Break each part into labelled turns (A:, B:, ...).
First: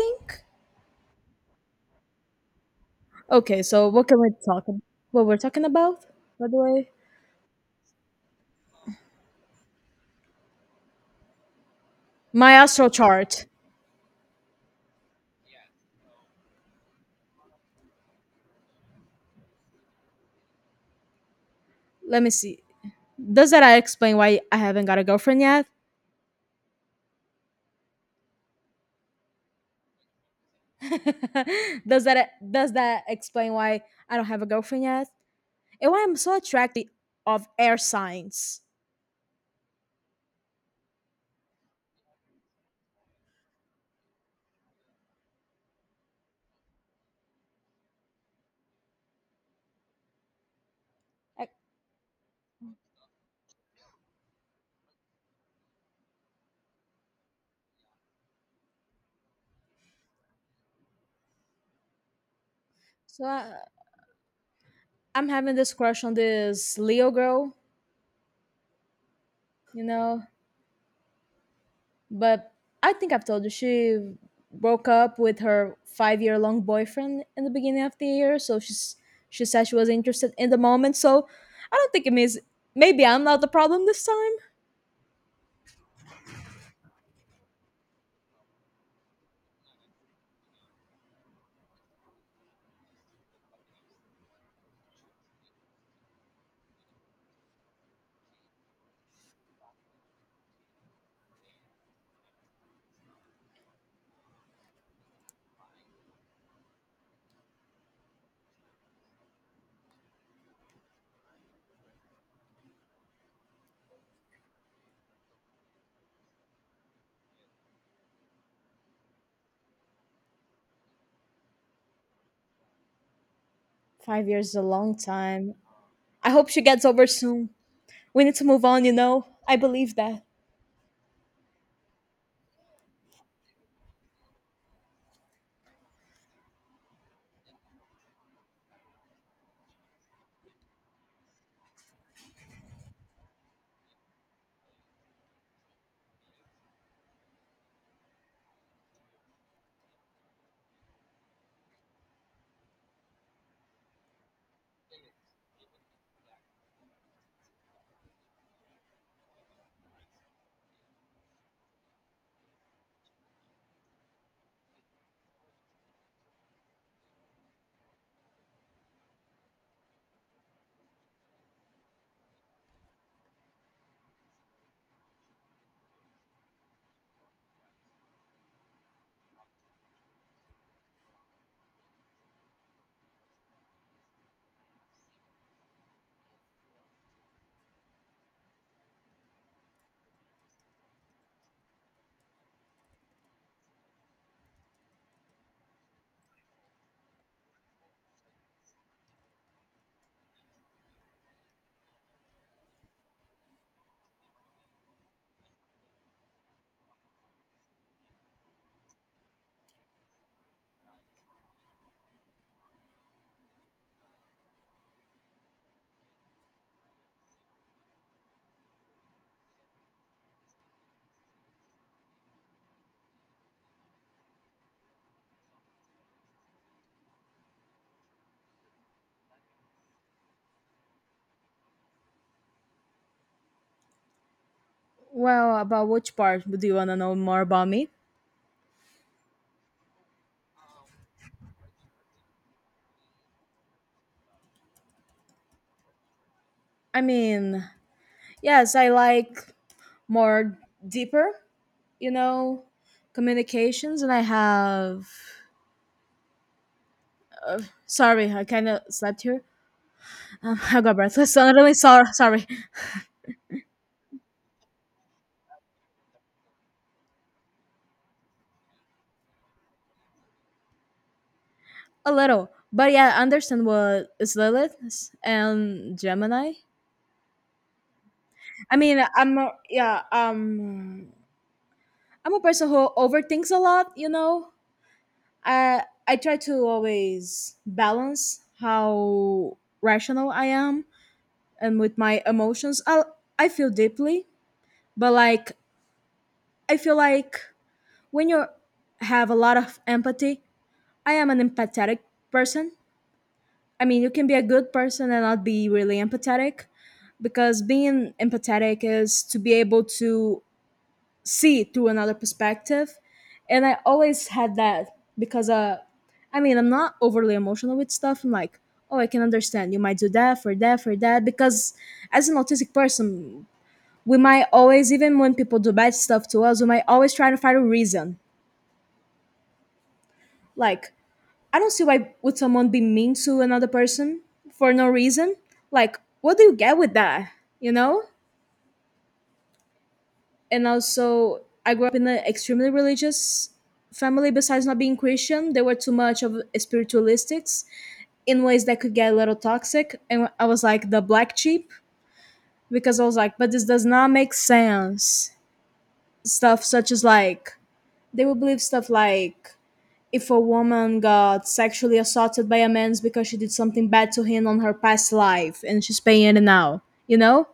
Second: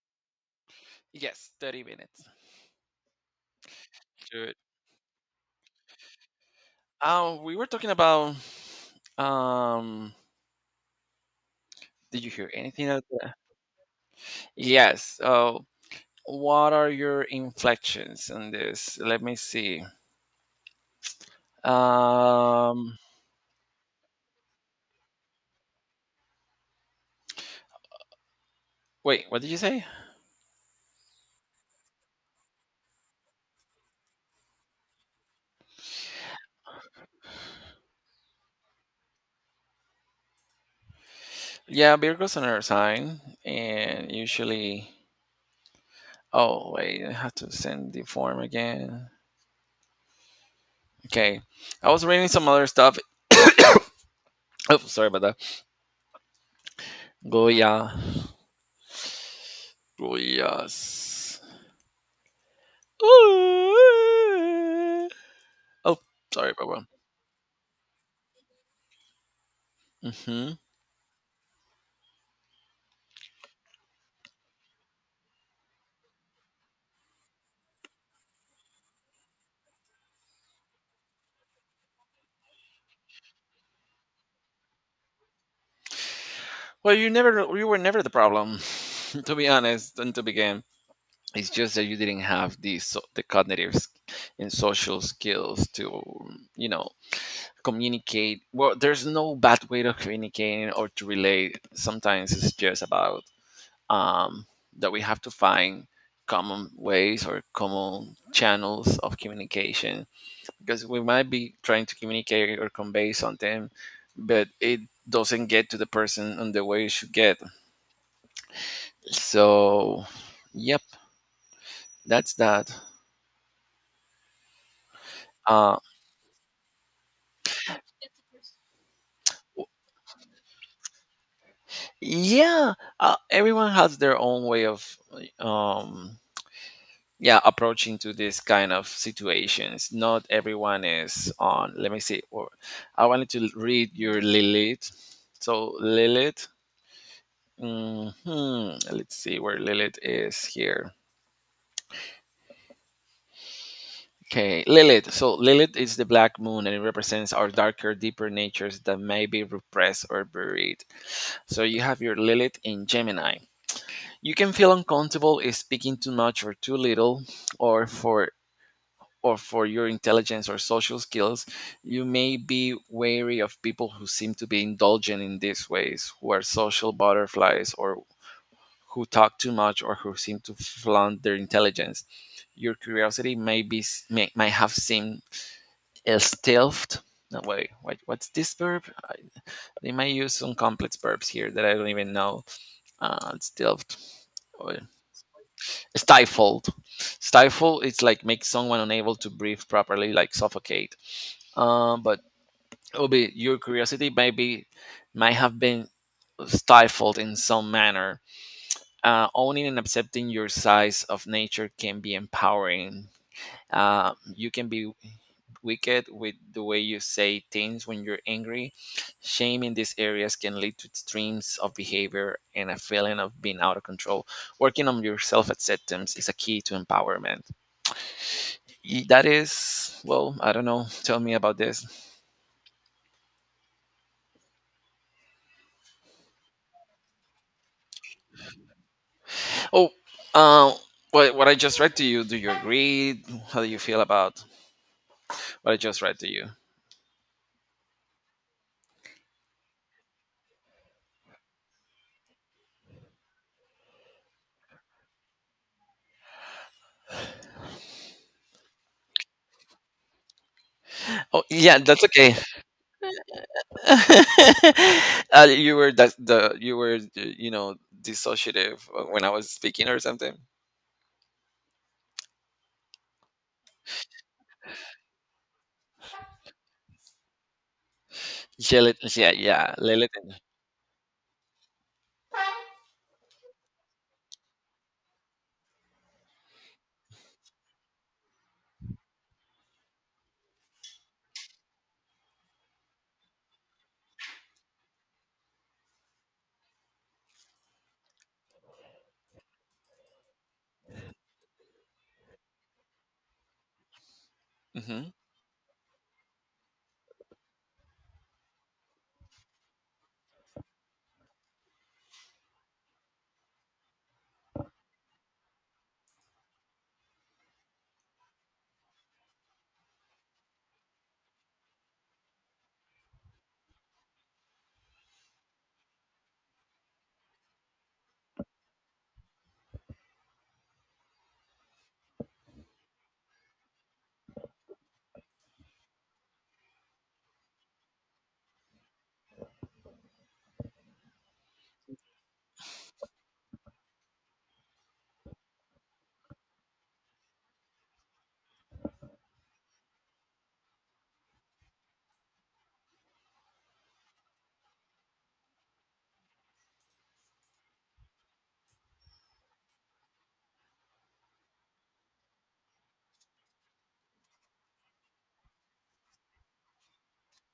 A: Think.
B: Yes, 30 minutes.
A: Okay, so what can we
B: Good.
A: talk about? What we're talking about, by the way?
B: We were talking about um did you hear
A: My
B: anything
A: astro
B: out there?
A: chart.
B: Yes. What are your inflections on this? Let me see.
A: Let me see.
B: Um
A: Does that explain why I haven't got a girlfriend yet?
B: Wait, what did you say?
A: does that does that explain why I don't have a girlfriend yet? And why I'm so attracted of air signs.
B: Yeah, Virgo's on her sign and usually oh wait, I have to send the form again. Okay.
A: I-
B: I was reading some other stuff. oh sorry about that. Goya. Goyas.
A: So I,
B: Ooh.
A: I'm having this
B: Oh,
A: crush on
B: sorry,
A: this
B: Bobo.
A: Leo girl, you know,
B: hmm
A: but I think I've told you she broke up with her 5 year long boyfriend in the beginning of the year. She said she was interested in the moment. So I don't think it means maybe I'm not the problem this time.
B: Well, you were never the problem, to be honest, and to begin. It's just that you didn't have the so, the and social skills to, you know, communicate. Well, there's no bad way to communicate or to relate. Sometimes it's just about um, that we have to find common ways or common channels of communication, because we might be trying to communicate or convey something, but it doesn't get to the person on the way it should get. So, yep, that's that.
A: 5 years is a long time.
B: Uh,
A: I hope she gets over soon. We need to move on, you know. I believe that.
B: yeah, everyone has their own way of, um, yeah, approaching to this kind of situations. Not everyone is on. Let me see. Or I wanted to read your Lilith. So Lilith. hmm Let's see where Lilith is here. Okay, Lilith. So Lilith is the black moon, and it represents our darker, deeper natures that may be repressed or buried. So you have your Lilith in Gemini. You can feel uncomfortable if speaking too much or too little or for or for your intelligence or social skills. You may be wary of people who seem to be indulgent in these ways, who are social butterflies, or who talk too much, or who seem to flaunt their intelligence. Your curiosity may might have seemed stealthed. No, wait, what's this verb? I, they might use some complex verbs here that I don't even know. Stealthed. Or stifled. Stifle. It's like make someone unable to breathe properly, like suffocate. But it will be your curiosity maybe might have been stifled in some manner. Owning and accepting your size of nature can be empowering. You can be wicked with the way you say things when you're angry. Shame in these areas can lead to extremes of behavior and a feeling of being out of control. Working on your self acceptance is a key to empowerment. That is, well, I don't know. Tell me about this.
A: Well, about which part do you want to know more about me?
B: Oh, uh, what I just read to you, do you agree? How do you feel about what I just read to you?
A: I mean, yes, I like more deeper, you know, communications, and I have sorry, I kind of slept here. I got breathless.
B: Oh,
A: So I'm really
B: yeah, that's
A: sorry.
B: okay.
A: Sorry,
B: You were that the you were you know dissociative when I was speaking or something.
A: a little. But yeah, I understand what is Lilith and Gemini. I mean,
B: Gelatin, yeah, yeah,
A: yeah,
B: gelatin.
A: I'm a person who overthinks a lot. You know, I try to always balance how rational I am and with my emotions. I feel deeply, but like I feel like when you have a lot of empathy, I am an empathetic person. I mean, you can be a good person
B: hmm
A: and not be really empathetic, because being empathetic is to be able to see through another perspective. And I always had that because, I mean, I'm not overly emotional with stuff. I'm like, oh, I can understand. You might do that for that, for that. Because as an autistic person, we might always, even when people do bad stuff to us, we might always try to find a reason. Like, I don't see why would someone be mean to another person for no reason. Like, what do you get with that? You know? And also, I grew up in an extremely religious family. Besides not being Christian, they were too much of spiritualistics in ways that could get a little toxic. And I was like the black sheep because I was like, but this does not make sense. Stuff such as like they would believe stuff like if a woman got sexually assaulted by a man, it's because she did something bad to him on her past life and she's paying it now, you know.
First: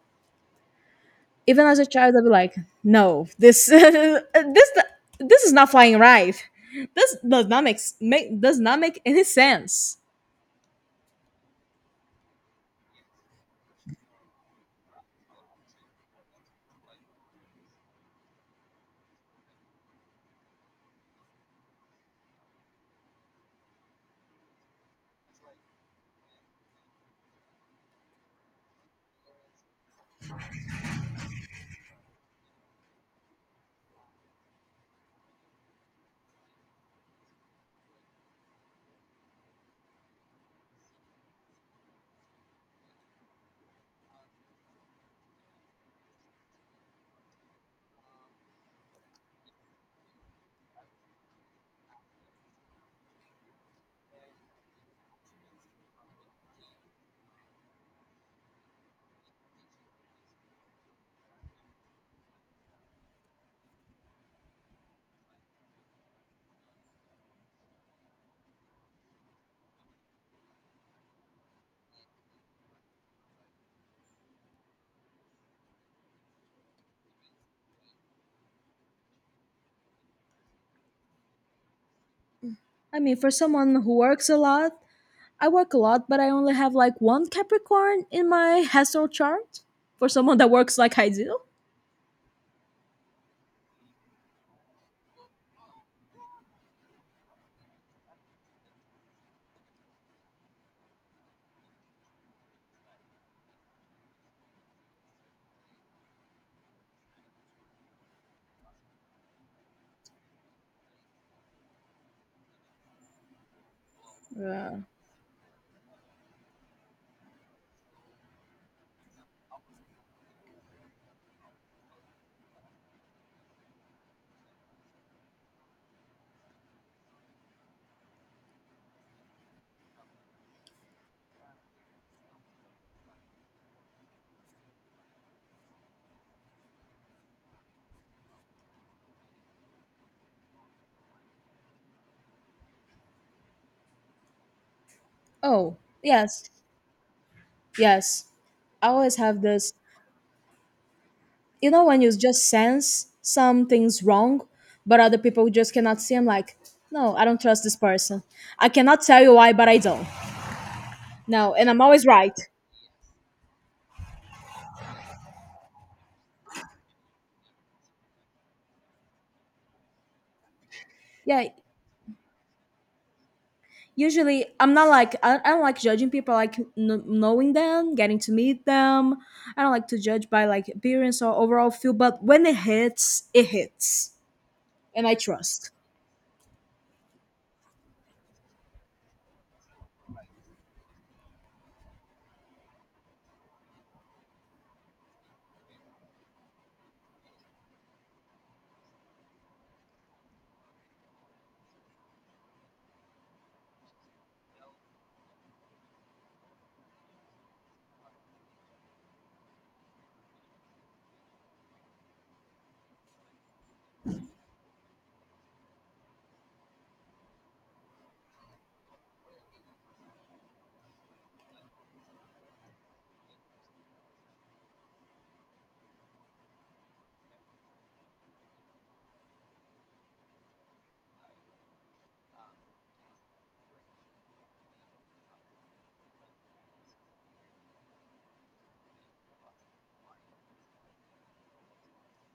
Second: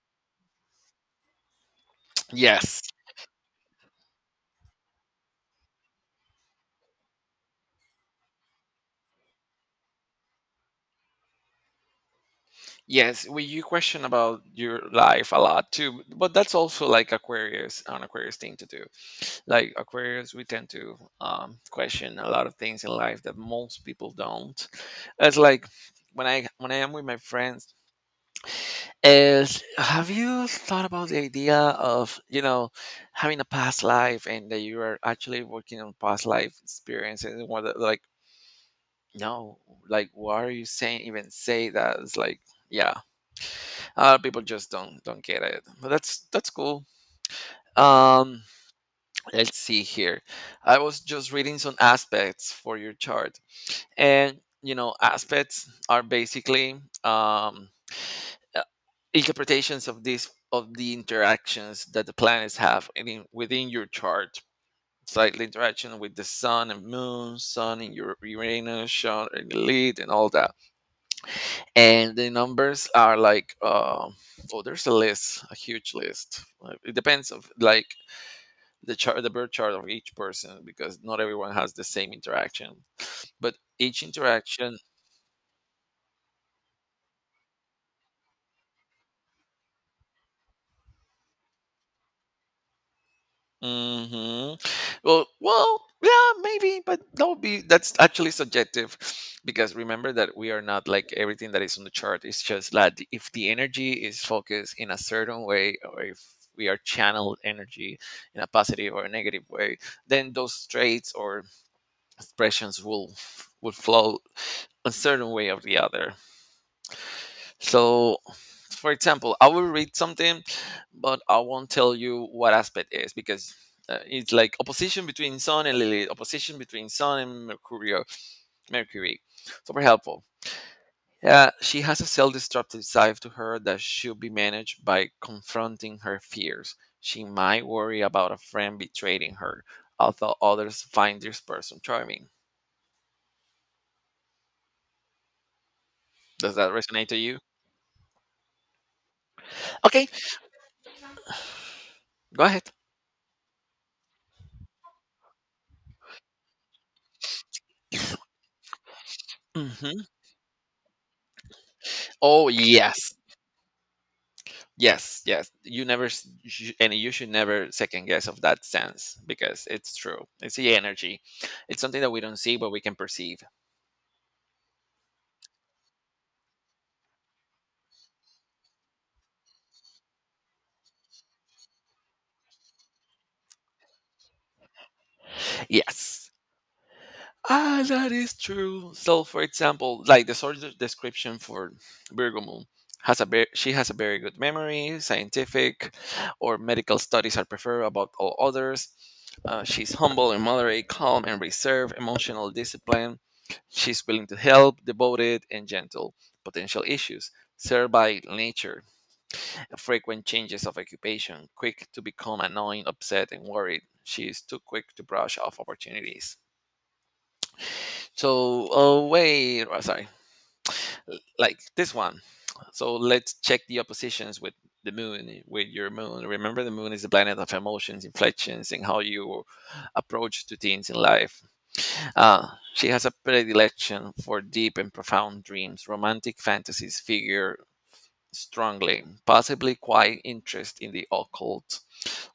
A: Even as a child I'd be like,
B: Yes,
A: no, this this is not flying right. This does not make any sense.
B: yes. Well, you question about your life a lot too, but that's also like Aquarius, an Aquarius thing to do. Like Aquarius, we tend to question a lot of things in life that most people don't. It's like when I am with my friends, is have you thought about the idea of, you know, having a past life and that you are actually working on past life experiences and what like. No, like why are you saying? Even say that? It's like, yeah, a lot of people just don't get it. But that's cool. Um, let's see here. I was just reading some aspects for your chart, and you know, aspects are basically um, uh, interpretations of these of the interactions that the planets have in, within your chart. It's like the interaction with the sun and moon, sun in your Uranus, sun and lead, and all that, and the numbers are like oh there's a huge list. It depends of like the birth chart of each person, because not everyone has the same interaction,
A: I mean, for
B: but
A: someone who
B: each
A: works a lot,
B: interaction.
A: I work a lot, but I only have like one Capricorn in my astral chart. For someone that works like I do.
B: Mm-hmm. Well, yeah, maybe, but that would be that's actually subjective, because remember that we are not like everything that is on the chart. It's just that the- if the energy is focused in a certain way, or if we are channeled energy in a positive or a negative way, then those traits or expressions will flow
A: Yeah.
B: a certain way or the other. So, for example, I will read something, but I won't tell you what aspect is because it's like opposition between Sun and Lilith, opposition between Sun and Mercurio, Mercury. Super helpful. Yeah, she has a self-destructive side to her that should be managed by confronting her fears. She might worry about a friend betraying her, although others find this person charming.
A: Oh yes.
B: Does that resonate to you?
A: Yes, I always have this.
B: Okay,
A: You know, when you
B: go
A: just
B: ahead.
A: sense something's wrong, but other people just cannot see. I'm like, no, I don't trust this person. I cannot tell you why, but I
B: hmm
A: don't. No, and I'm always right.
B: Oh yes, yes, yes. You never, s- and you should never second guess of that sense, because it's true. It's the energy.
A: Yeah,
B: It's something that we don't see, but we can perceive.
A: usually I'm not like I don't like judging people. I like knowing them, getting to meet them. I don't like to judge by like appearance or overall feel. But when it hits, and I trust.
B: Yes. Ah, that is true. So, for example, like the sort of description for Virgo Moon she has a very good memory. Scientific or medical studies are preferred about all others. She's humble and moderate, calm and reserved, emotional discipline. She's willing to help, devoted and gentle. Potential issues served by nature, frequent changes of occupation, quick to become annoying, upset and worried. She is too quick to brush off opportunities. So, oh wait, oh, sorry, like this one. So let's check the oppositions with with your moon. Remember, the moon is the planet of emotions, inflections, and how you approach to things in life. Uh, she has a predilection for deep and profound dreams. Romantic fantasies figure strongly, possibly quite interest in the occult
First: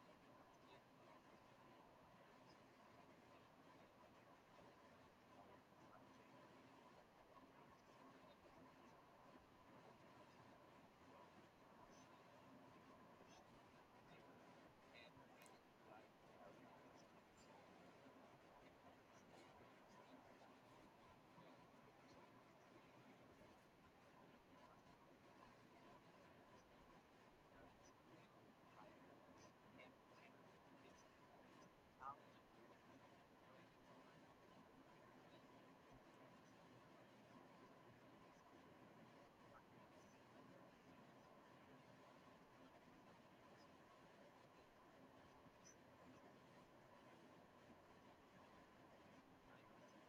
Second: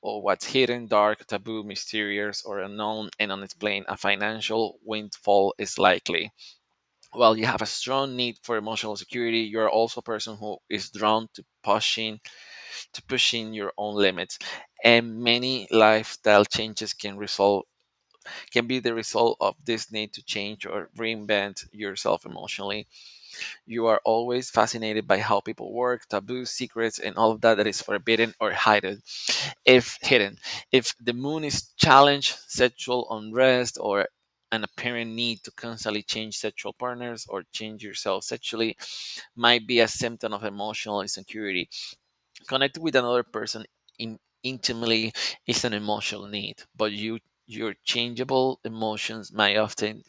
B: or what's hidden, dark, taboo, mysterious, or unknown and unexplained. A financial windfall is likely. Well, you have a strong need for emotional security. You're also a person who is drawn to pushing your own limits, and many lifestyle changes can be the result of this need to change or reinvent yourself emotionally. You are always fascinated by how people work, taboos, secrets, and all of that that is forbidden or hidden. If hidden, if the moon is challenged, sexual unrest, or an apparent need to constantly change sexual partners or change yourself sexually might be a symptom of emotional insecurity. Connect with another person intimately is an emotional need, but your changeable emotions may often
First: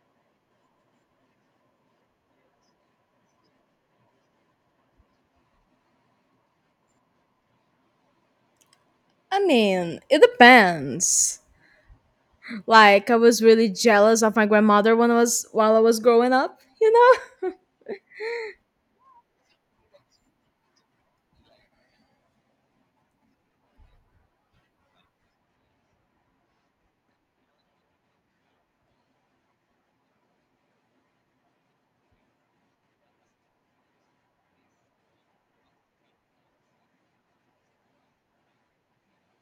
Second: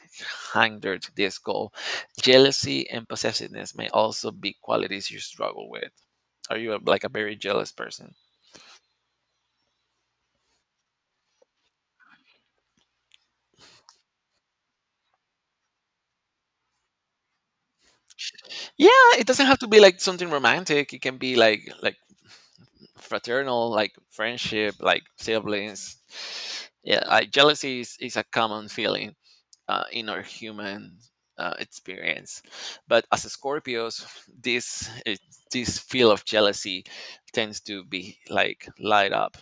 B: hinder this goal. Jealousy and possessiveness may also be qualities you struggle with. Are you a, like a very jealous person?
A: I mean, it depends. Like I was really jealous of my grandmother when I was while I was growing up, you know?
B: Yeah, it doesn't have to be like something romantic. It can be like fraternal, like friendship, like siblings. Yeah, like is a common feeling. In our human experience. But as Scorpios, this it, this feel of jealousy tends to be like light up.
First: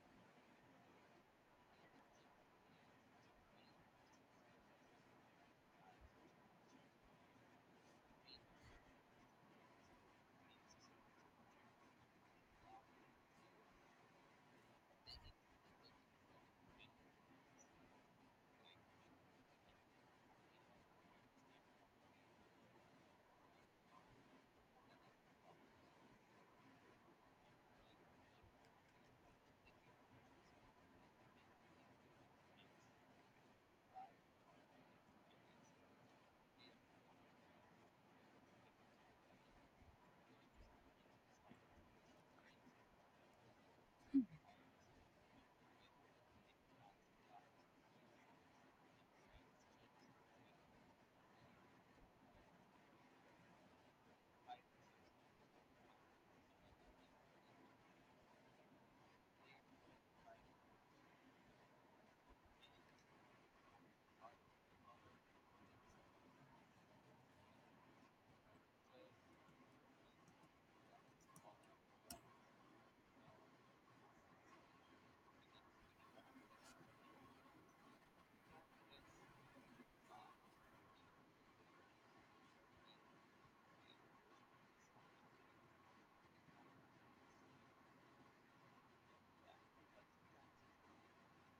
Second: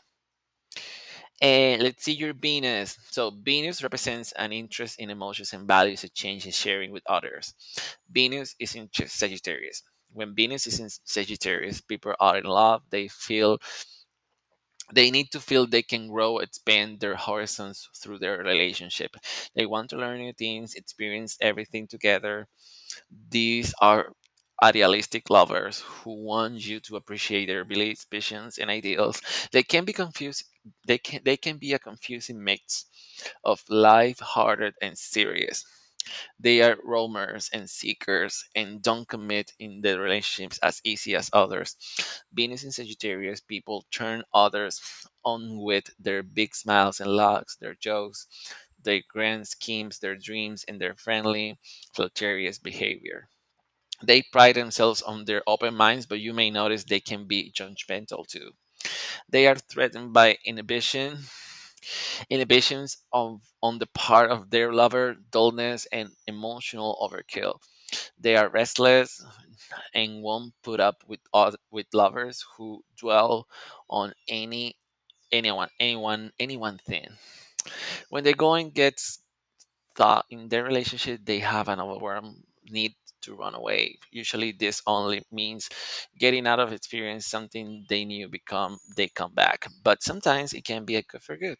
B: And let's see your Venus. So Venus represents an interest in emotions and values, exchange and sharing with others. Venus is in Sagittarius. When Venus is in Sagittarius, people are in love. They need to feel they can grow, expand their horizons through their relationship. They want to learn new things, experience everything together. These are idealistic lovers who want you to appreciate their beliefs, passions, and ideals. They can be confused. They can be a confusing mix of light-hearted and serious. They are roamers and seekers and don't commit in their relationships as easy as others. Venus in Sagittarius, people turn others on with their big smiles and laughs, their jokes, their grand schemes, their dreams, and their friendly, flirtatious behavior. They pride themselves on their open minds, but you may notice they can be judgmental too. They are threatened by inhibitions of on the part of their lover, dullness, and emotional overkill. They are restless and won't put up with with lovers who dwell on anyone thing. When the going gets thought in their relationship, they have an overwhelming need to run away. Usually this only means getting out of experience something they knew become they come back, but sometimes it can be a good for good.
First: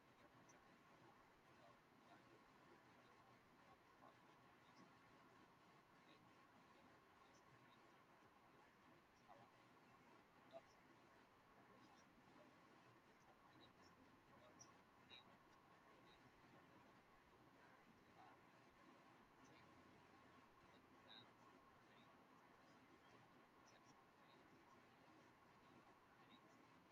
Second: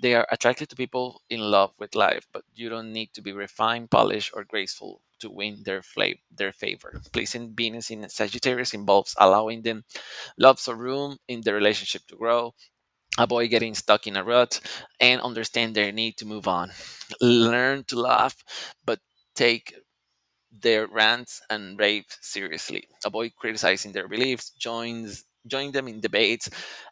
B: They are attracted to people in love with life, but you don't need to be refined, polished or graceful to win their favor. Pleasing Venus in Sagittarius involves allowing them lots of room in the relationship to grow, avoid getting stuck in a rut, and understand their need to move on. Learn to laugh, but take their rants and raves seriously. Avoid criticizing their beliefs. Join them in debates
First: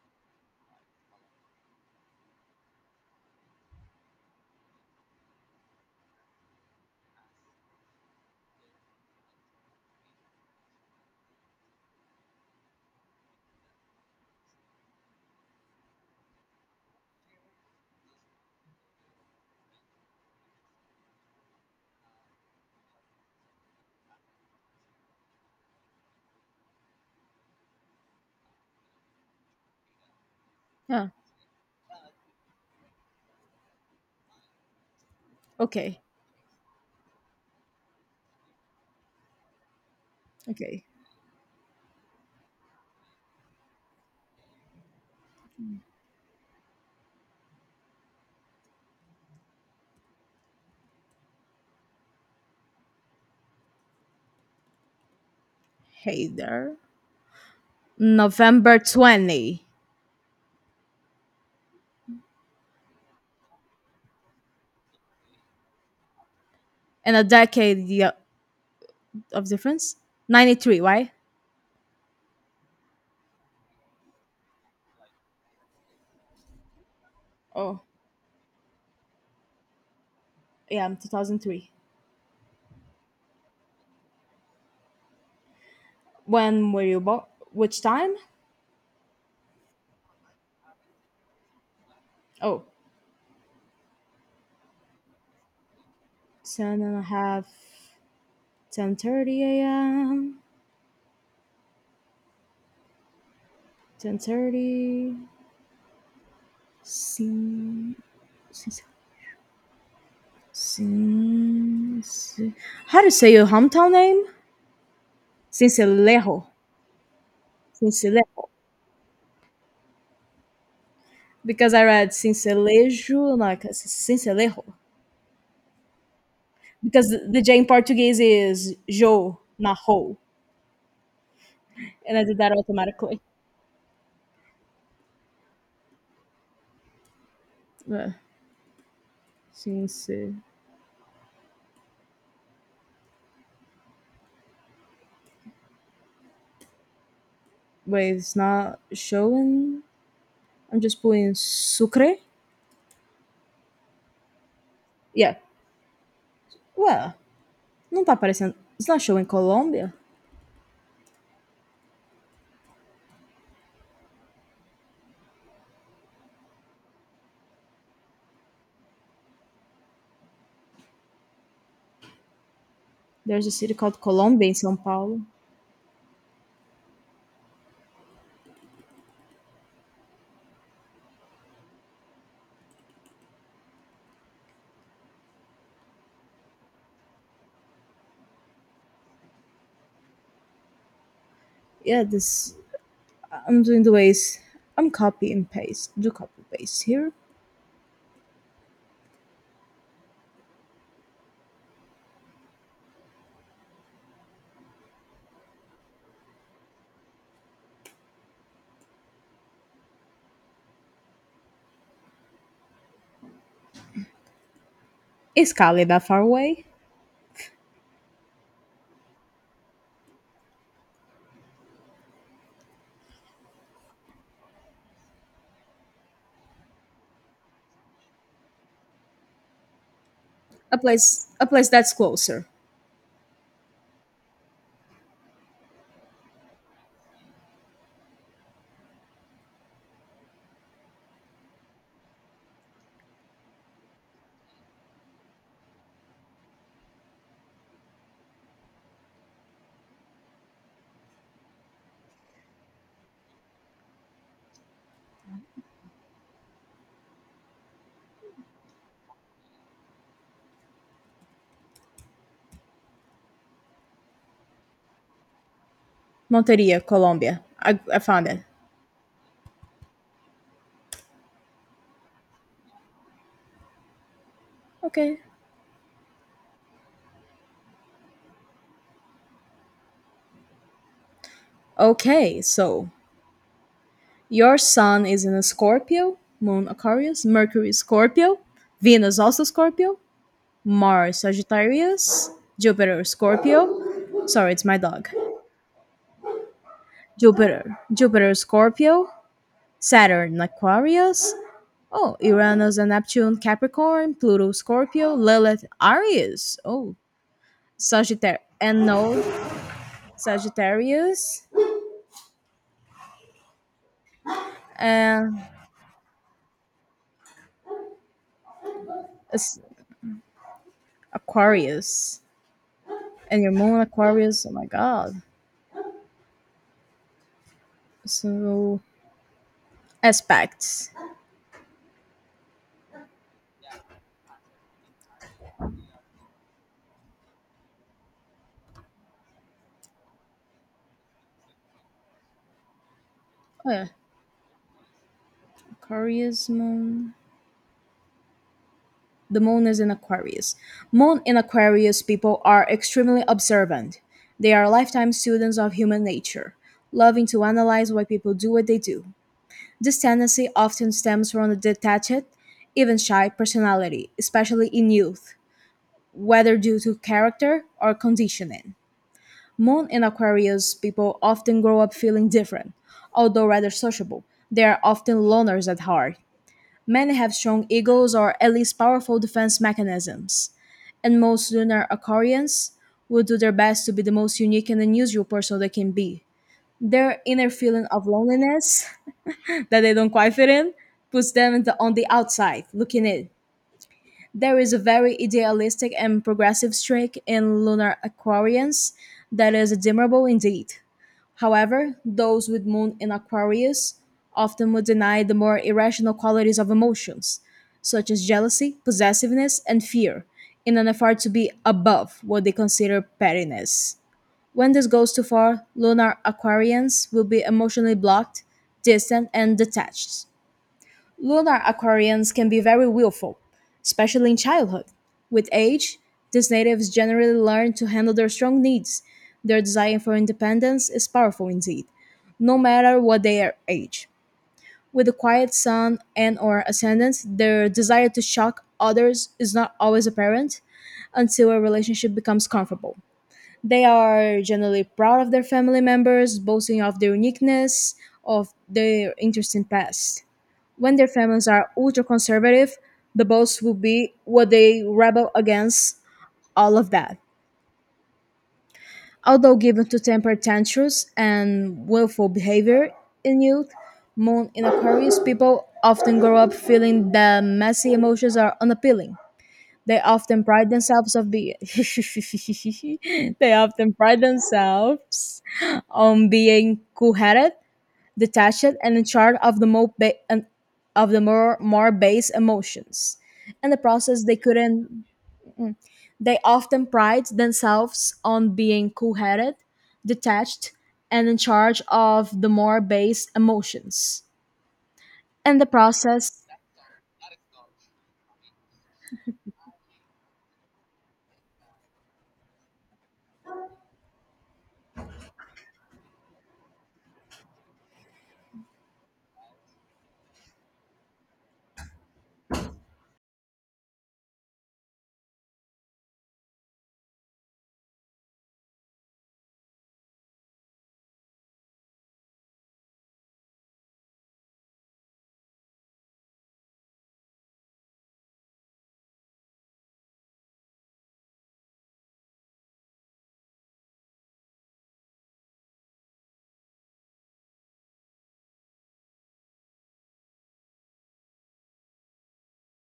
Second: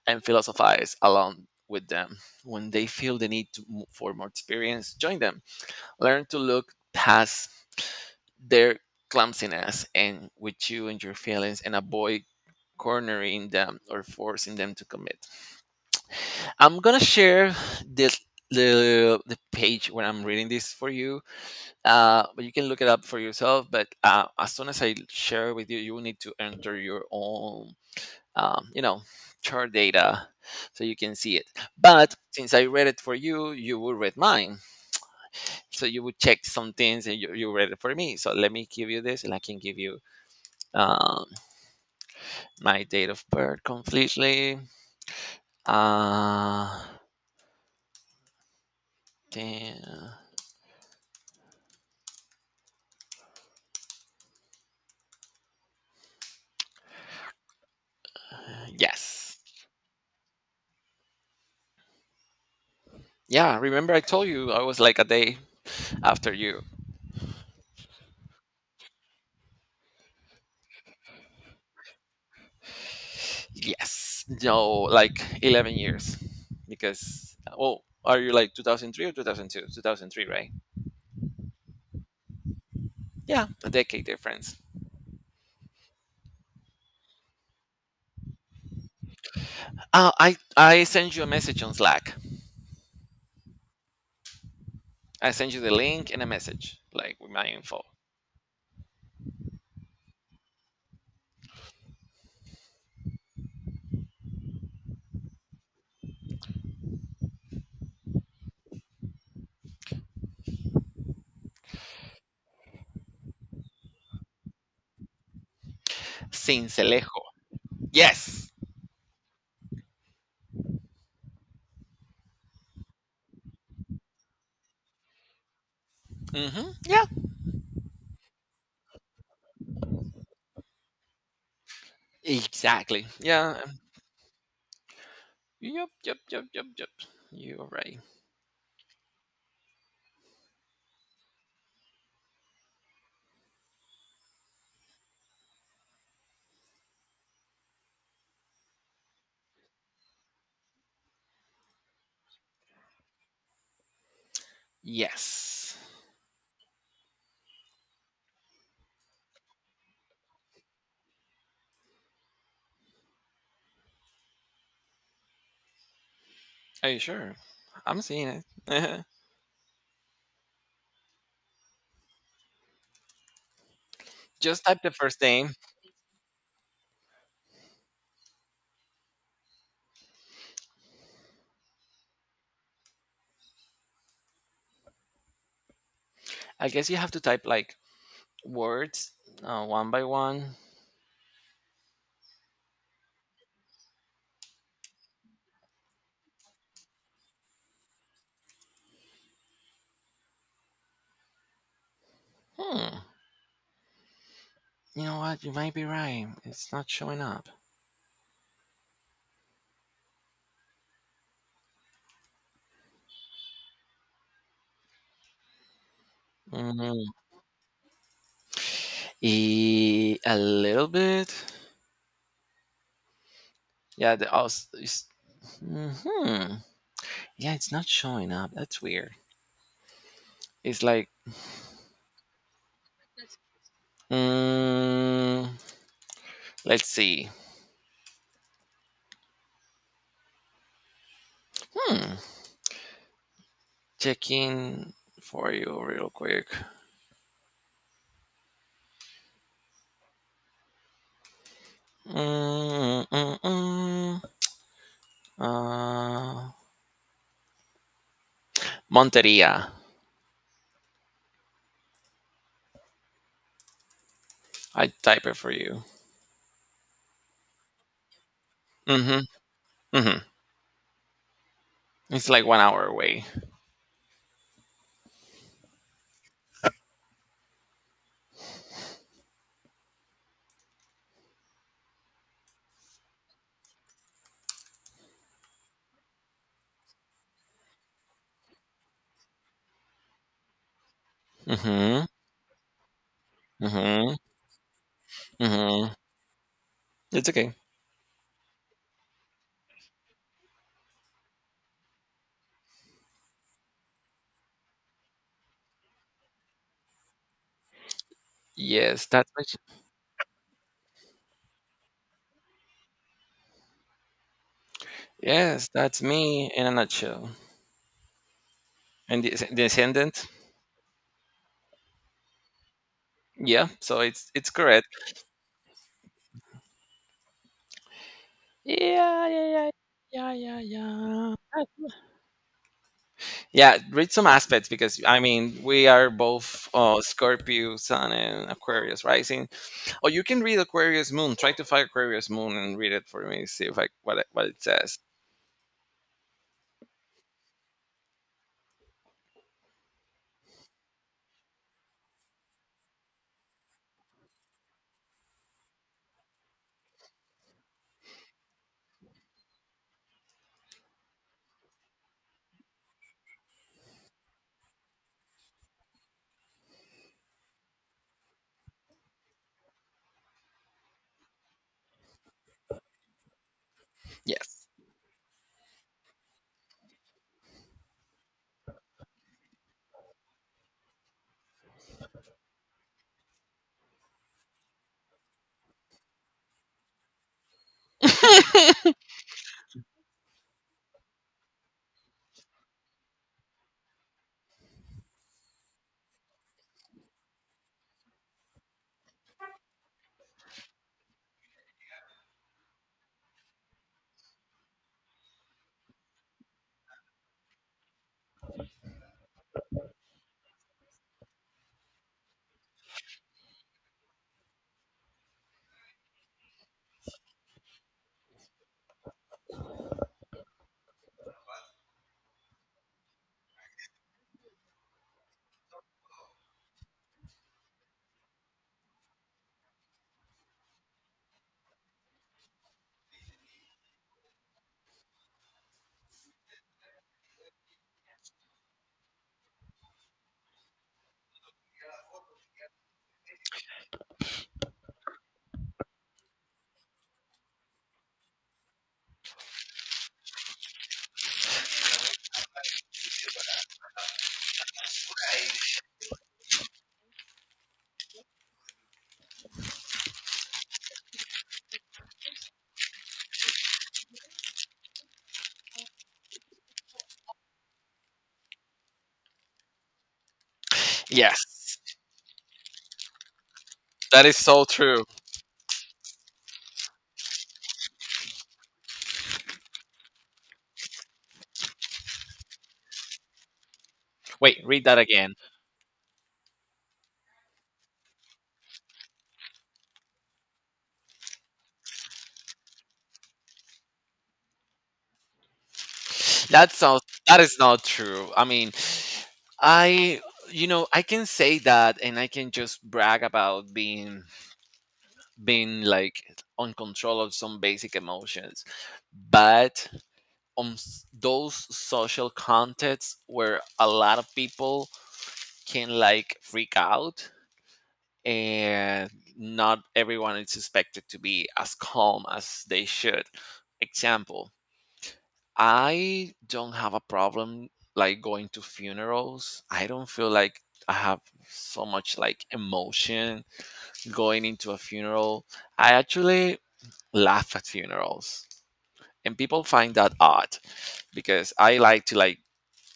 B: and philosophize along with them. When they feel the need for more experience join them. Learn to look past their clumsiness and with you and your feelings, and avoid cornering them or forcing them to commit. I'm gonna share this the page when I'm reading this for you. But you can look it up for yourself. But as soon as I share with you, you will need to enter your own, um, you know, chart data so you
A: Huh.
B: can see it. But since I read it for you, you will read mine. So
A: Okay.
B: you would check some things and you read it for me. So let me give you this, and I can give you
A: Okay.
B: um, my date of birth completely. Uh, then-
A: Hey there. November
B: yes.
A: 20
B: Yeah, remember I told you I was like a day after you.
A: and a decade of difference? 93, right?
B: Yes, no, like 11 years. Because,
A: Oh,
B: well, are you like 2003 or 2002? 2003, right?
A: yeah, I'm 2003.
B: Yeah, a decade difference.
A: When were you born? Which time?
B: I sent you a message on Slack.
A: Oh,
B: I sent you the link and a message, like with my info.
A: 10:30 a.m., 10:30, sin, sin, sin, sin. How to say your hometown name? Sincelejo,
B: Cincelejo.
A: Sincelejo,
B: Yes.
A: because I read Sincelejo, like Sincelejo,
B: Mm-hmm. Yeah,
A: because the J in Portuguese is jo, not ho, and I did that
B: exactly.
A: automatically.
B: Yeah. Yep, yep, yep, yep, yep. You are right.
A: Yeah, since, wait, it's not showing. I'm just putting sucre. Yeah.
B: Yes.
A: Well, não tá aparecendo. It's not showing Colombia.
B: Are you sure? I'm seeing it.
A: There's a city called Colombia in
B: Just
A: São
B: type the first
A: Paulo.
B: name. I guess you have to type like words one by one.
A: Yeah, this. I'm doing the ways. I'm copy and paste. Do copy paste here.
B: Hmm. You know what? You might be right. It's not showing up.
A: Is Cali that far away?
B: Mhm. E- a little bit. Yeah, the aus. Is, hmm, yeah, it's not showing up. That's weird. It's like,
A: A place that's closer.
B: mm, let's see. Hmm. Checking for you real quick. Mm, mm, mm. mm. Uh, Monteria. I type it for you.
A: Monteria, Colombia. I found it.
B: Mm-hmm. Mm-hmm. It's like 1 hour away.
A: Okay. Okay, so your sun is in a Scorpio, Moon Aquarius, Mercury Scorpio, Venus also Scorpio, Mars
B: Hmm.
A: Sagittarius, Jupiter Scorpio.
B: Hmm.
A: Sorry, it's my dog.
B: Hmm. It's okay.
A: Jupiter Scorpio, Saturn Aquarius. Oh, Uranus and Neptune Capricorn, Pluto Scorpio, Lilith Aries. Oh, Sagittarius. And
B: Yes,
A: no,
B: that's my ch-
A: Sagittarius and
B: yes, that's me in a nutshell. And the
A: it's
B: descendant.
A: Aquarius. And your
B: Yeah,
A: moon
B: so it's
A: Aquarius,
B: it's
A: oh my
B: correct.
A: god. So
B: Yeah, yeah, yeah, yeah, yeah,
A: aspects.
B: yeah. Yeah, read some aspects because I mean we are both Scorpio Sun and Aquarius Rising. Or you can read Aquarius Moon. Try to find Aquarius Moon and read it for me. See
A: Oh
B: if
A: yeah.
B: I what it says.
A: Aquarius moon. The moon is in Aquarius. Moon in Aquarius people are extremely observant. They are lifetime students of human nature, loving to analyze why people do what they do. This tendency often stems from a detached, even shy personality, especially in youth, whether due to character or conditioning. Moon in Aquarius people often grow up feeling different, although rather sociable. They
B: Yes,
A: are often loners at heart. Many have strong egos or at least powerful defense mechanisms. And most lunar Aquarians will do their best to be the most unique and unusual person they can be. Their inner feeling of loneliness that they don't quite fit in puts them on the outside looking in. There is a very idealistic and progressive streak in lunar Aquarians that is admirable indeed. However, those with Moon in Aquarius often would deny the more irrational qualities of emotions, such as jealousy, possessiveness, and fear, in an effort to be above what they consider pettiness. When this goes too far, lunar Aquarians will be emotionally blocked, distant, and detached. Lunar Aquarians can be very willful, especially in childhood. With age, these natives generally learn to handle their strong needs. Their desire for independence is powerful indeed no matter what their age. With a quiet sun and or ascendance, their desire to shock others is not always apparent until a relationship becomes comfortable. They are generally proud of their family members, boasting of their uniqueness, of their interesting past. When their families are ultra conservative, the boss will be what they rebel against all of that. Although given to temper tantrums and willful behavior in youth, moon Aquarius people often grow up feeling that messy emotions are unappealing. They often pride themselves of
B: yes,
A: being they often pride
B: that is so true.
A: themselves on being cool-headed, detached, and in charge of the more more base emotions. In the process, they
B: Wait, read that
A: couldn't
B: again.
A: They often pride themselves on being cool headed, detached, and in charge of the more base emotions. In the process,
B: That is not true. I mean, I you know, I can say that and I can just brag about being being like on control of some basic emotions. But those social contexts where a lot of people can like freak out and not everyone is expected to be as calm as they should. Example, I don't have a problem like going to funerals. I don't feel like I have so much like emotion going into a funeral. I actually laugh at funerals, and people find that odd because I like to like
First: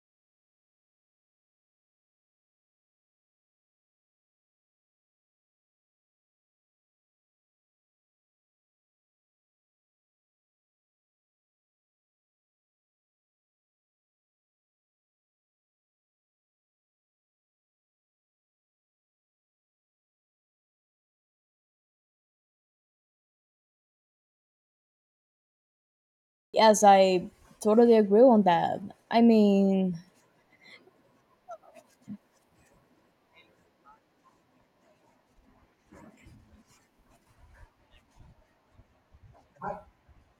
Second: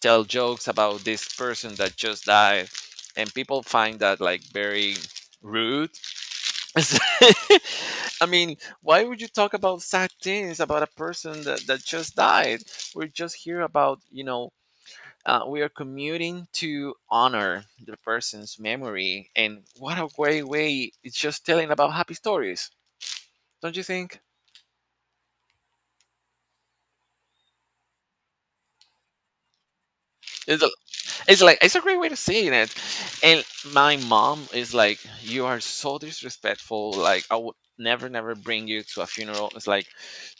B: tell jokes about this person that just died, and people find that like very rude. I mean, why would you talk about sad things about a person that just died? We're just here about, you know, we are commuting to honor the person's memory. And what a great way it's just telling about happy stories. Don't you think?
A: yes, I totally agree on that. I mean,
B: It's, a, it's a great way to say it. And my mom is like, you are so disrespectful. Like, I would never, never bring you to a funeral. It's like,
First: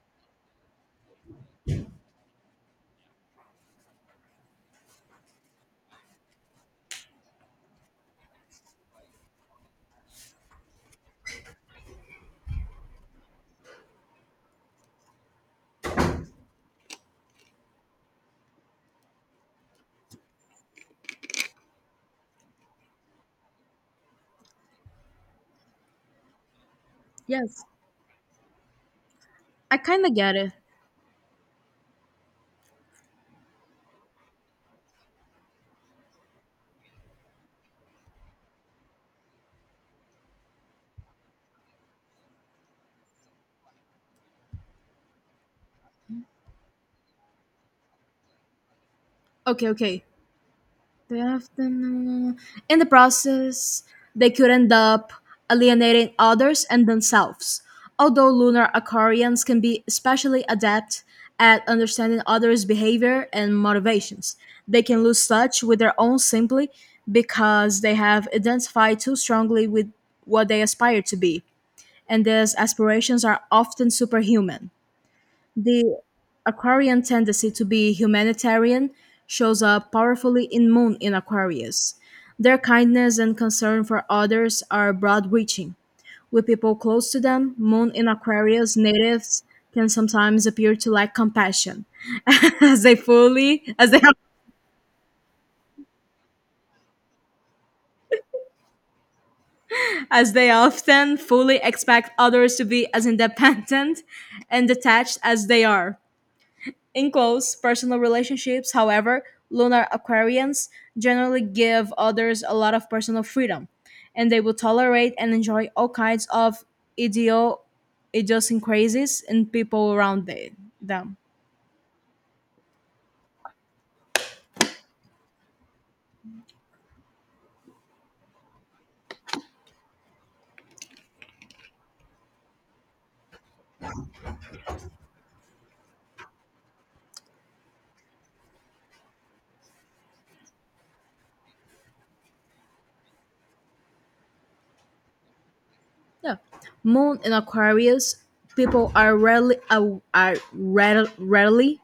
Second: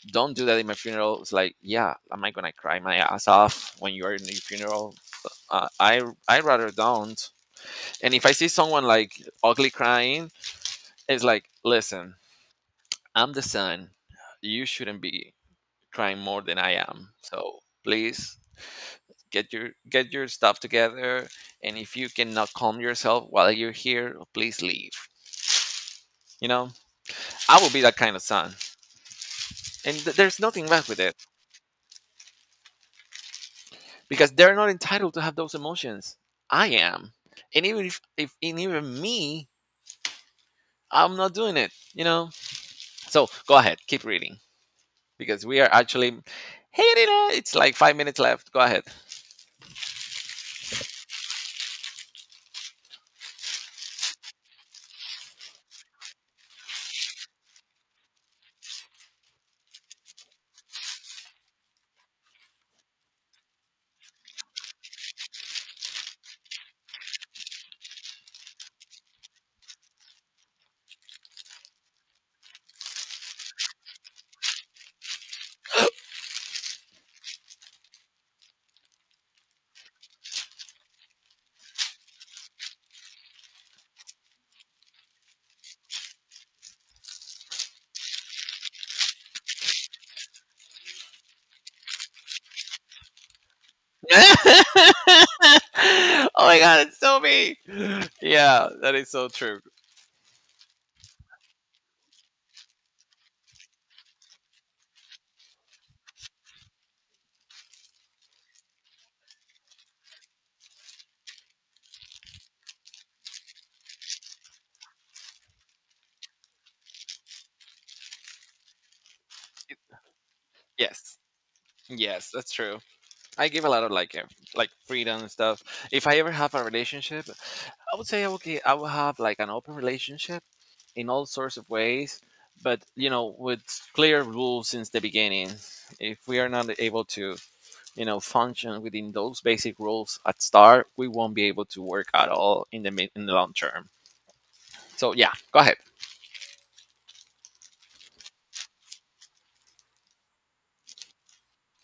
B: don't do that in my funeral. It's like, yeah, am I gonna cry my ass off when you are in your funeral? Uh, I I rather don't. And if I see someone like ugly crying, it's like, listen, I'm the son. You shouldn't be crying more than I am. So please get your stuff together. And if you cannot calm yourself while you're here, please leave. You know, I
A: yes,
B: will be that kind of son,
A: I
B: and
A: kind of get
B: there's
A: it.
B: nothing wrong with it. Because they're not entitled to have those emotions. I am, and even if and even me, I'm not doing it. You know. So go ahead, keep reading because we are actually hitting it. It's like 5 minutes left. Go ahead.
A: Okay, okay. They often, in the process, they could end up alienating others and themselves. Although lunar Aquarians can be especially adept at understanding others' behavior and motivations, they can lose touch with their own simply because they have identified too strongly with what they aspire to be, and these aspirations are often superhuman. The Aquarian tendency to be humanitarian shows up powerfully in Moon in Aquarius. Their kindness and concern for others are broad reaching. With people close to them, Moon in Aquarius natives can sometimes appear to lack compassion, as they fully as they
B: Oh my god, it's so me. Yeah, that is so true.
A: as they often fully expect others to be as independent and detached as they are. In close personal relationships, however, lunar Aquarians generally give others a lot of personal freedom, and they will tolerate and enjoy all kinds of idio- idiosyncrasies in people around
B: Yes.
A: them.
B: Yes, that's true. I give a lot of like freedom and stuff. If I ever have a relationship, I would say okay, I will have like an open relationship in all sorts of ways, but you know, with clear rules since the beginning. If we are not able to, you know, function within those basic rules at start, we won't be able to work at all in the mid in the long term. So yeah, go ahead.
A: Yeah. Moon in Aquarius, people are rarely rarely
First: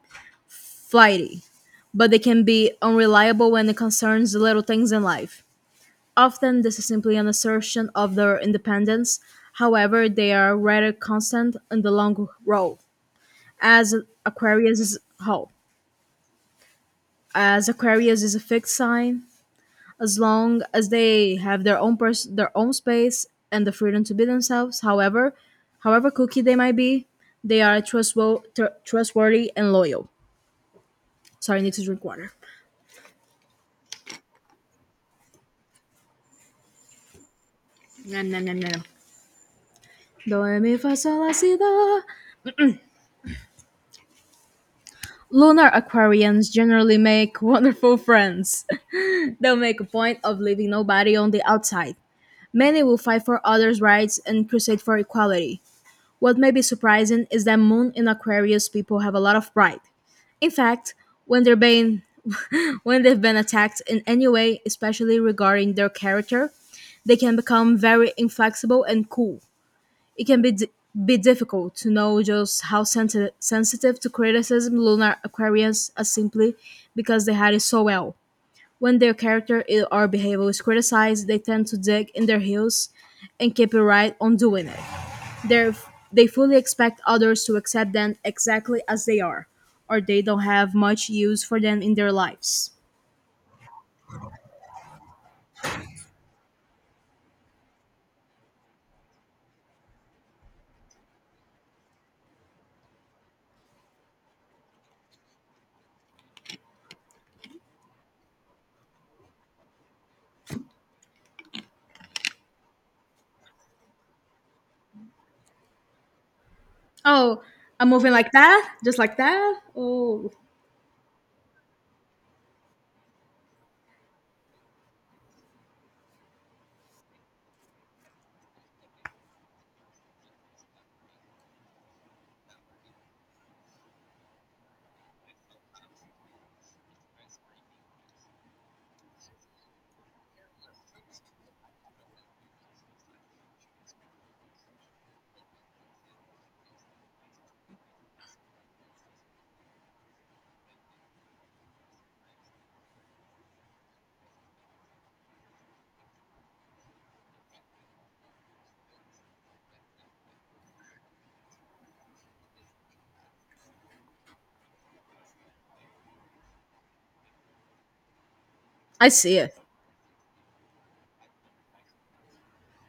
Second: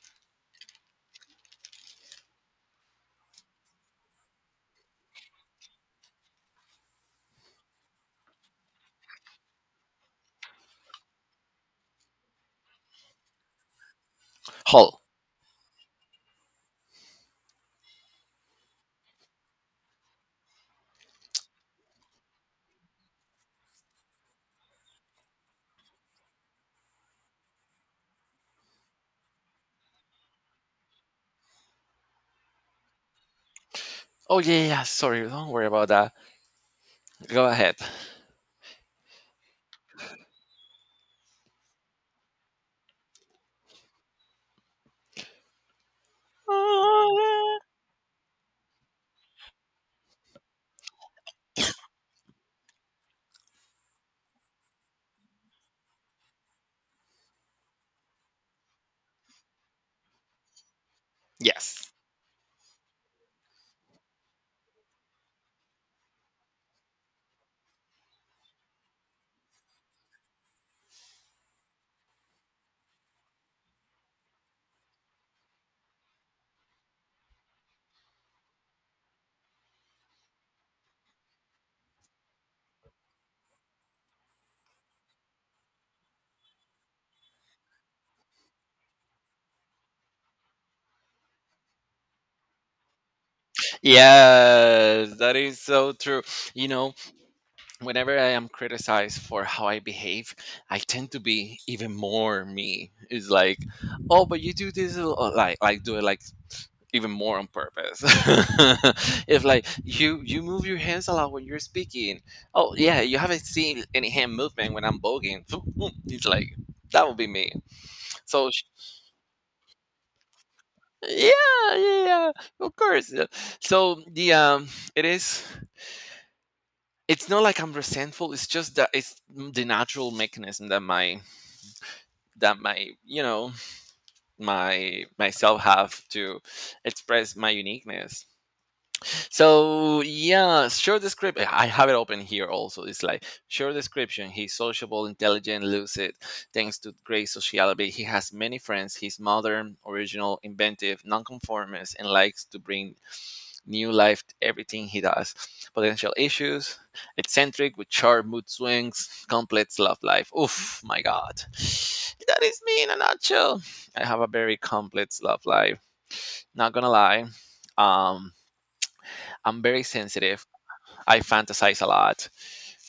A: flighty, but they can be unreliable when it concerns the little things in life. Often this is simply an assertion of their independence, however, they are rather constant in the long road. As Aquarius
B: Hull.
A: is how? As Aquarius is a fixed sign, as long as they have their own their own space and the freedom to be themselves, however, however cookie they might be, they are trustworthy and loyal. Sorry, I need to drink water.
B: Oh yeah, yeah, yeah, sorry, don't worry about that. Go ahead.
A: Nom, nom, nom, nom, do re mi fa sol la si do. Lunar Aquarians generally make wonderful friends. They'll make a point of leaving nobody on the outside. Many will fight for others' rights and crusade for equality. What may be surprising is that Moon and Aquarius people have a lot of pride. In fact, when they're
B: Yes.
A: being when they've been attacked in any way, especially regarding their character, they can become very inflexible and cool. It can be be difficult to know just how sensitive to criticism lunar Aquarians are simply because they hide it so well. When their character or behavior is criticized, they tend to dig in their heels and keep it right on doing it. They're, they fully expect others to accept them exactly as they are, or they don't have much use for them in their lives.
B: Yeah, that is so true. You know, whenever I am criticized for how I behave, I tend to be even more me. It's like, oh, but you do this a lot," like do it like even more on purpose. If like you move your hands a lot when you're speaking, oh yeah, you haven't seen any hand movement when I'm bogging. It's like that would be
A: Oh,
B: me.
A: I'm moving like
B: So sh-
A: that? Just like that? Oh,
B: yeah, yeah, yeah, of course. Yeah. So the it is. It's not like I'm resentful. It's just that it's the natural mechanism that my you know my myself have to express my uniqueness. So yeah, short description, I have it open here also. It's like short description, he's sociable, intelligent, lucid, thanks to great sociality, he has many friends. He's modern, original, inventive, nonconformist, and likes to bring new life to everything he does. Potential issues, eccentric with sharp mood swings, complex love life. Oof, my God. That is me in a nutshell. I have a very complex love life. Not gonna lie. Um,
A: I see it.
B: I'm very sensitive. I fantasize a lot.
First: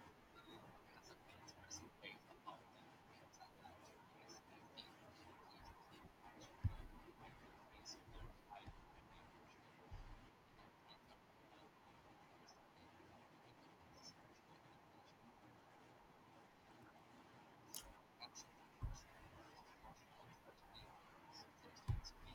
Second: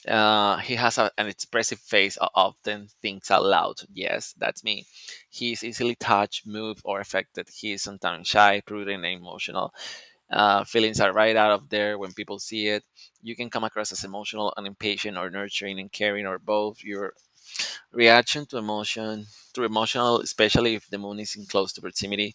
B: He has an expressive face. Often thinks aloud. Yes, that's me. He's easily touched, moved, or affected. He is sometimes shy, prudent, and emotional. Feelings are right out of there when people see it. You can come across as emotional and impatient, or nurturing and caring, or both. Your reaction to emotion, to emotional, especially if the moon is in close to proximity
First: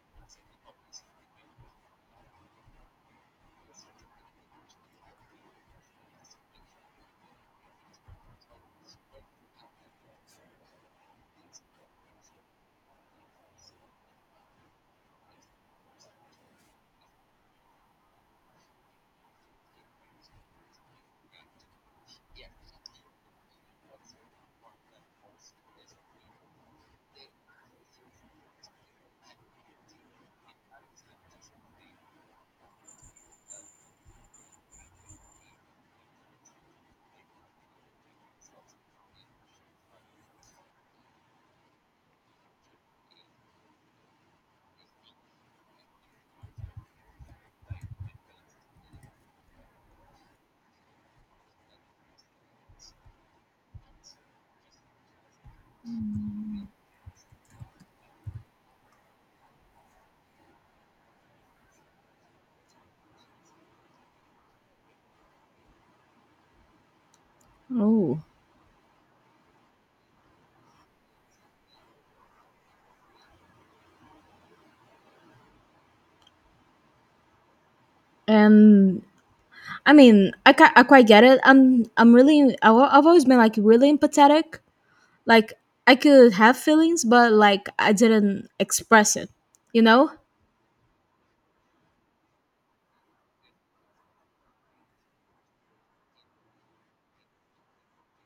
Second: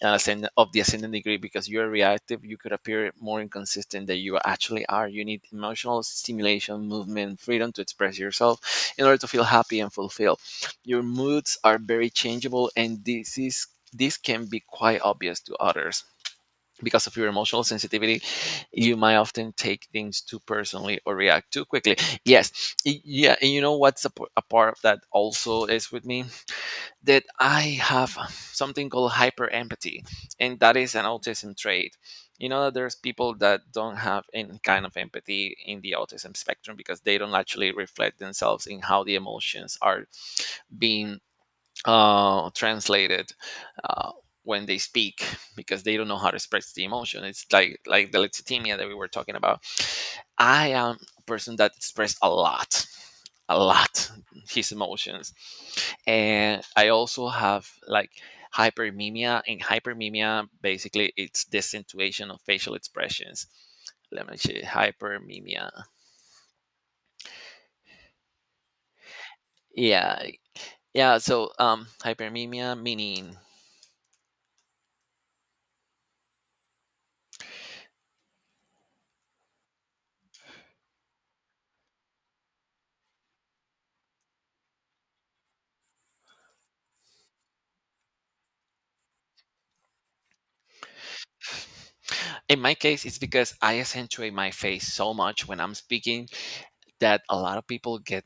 B: and ascend- of the ascendant degree, because you are reactive, you could appear more inconsistent than you actually are. You need emotional stimulation, movement, freedom to express yourself in order to feel happy and fulfilled. Your moods are very changeable, and this can be quite obvious to others. Because of your emotional sensitivity, you might often take things too personally or react too quickly. Yes, yeah, and you know what's a part of that also is with me that I have something called hyper empathy, and that is an autism trait. You know, that there's people that don't have any kind of empathy in the autism spectrum because they don't actually reflect themselves in how the emotions are being translated uh, when they speak because they don't know how to express the emotion. It's like the lexithymia that we were talking about. I am a person that expressed a lot his emotions, and I also have like hypermimia. And hypermimia basically it's accentuation of facial expressions. Let me see, hypermimia.
A: Oh,
B: Yeah, yeah. Hypermimia meaning
A: and I mean, I quite get it. I'm really have always been like really empathetic. Like I could have feelings, but like I didn't express it. You know?
B: in my case it's because I accentuate my face so much when I'm speaking that a lot of people get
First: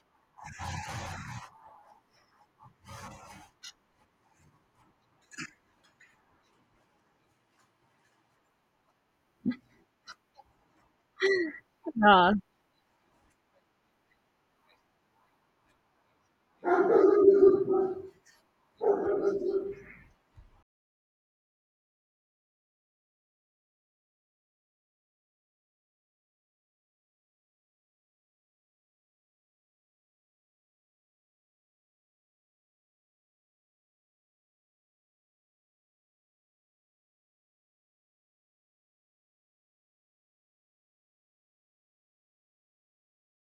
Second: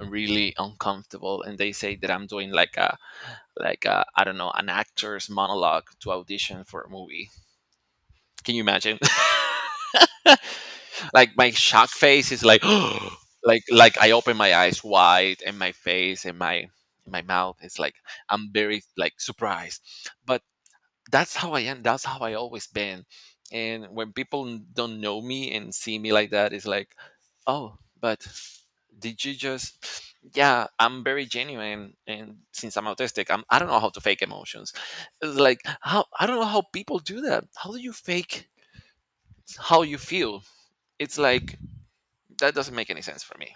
B: really uncomfortable and they say that I'm doing like a I don't know an actor's monologue to audition for a movie. Can you imagine? Like my shock face
A: Uh,
B: is like like I open my eyes wide and my face and my mouth is like I'm very like surprised, but that's how I am. That's how I always been. And when people don't know me and see me like that, it's like, oh, but did you just? Yeah, I'm very genuine, and since I'm autistic, I don't know how to fake emotions. It's like how I don't know how people do that. How do you fake how you feel? It's like that doesn't make any sense for me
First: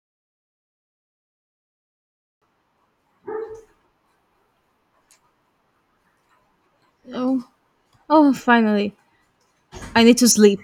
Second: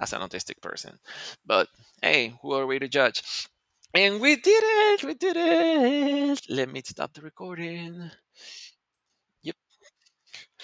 B: as an autistic person. But hey, who are we to judge? And we did it! We did it! Let me stop the
A: oh,
B: recording.
A: oh, finally,
B: Yep.
A: I need to sleep.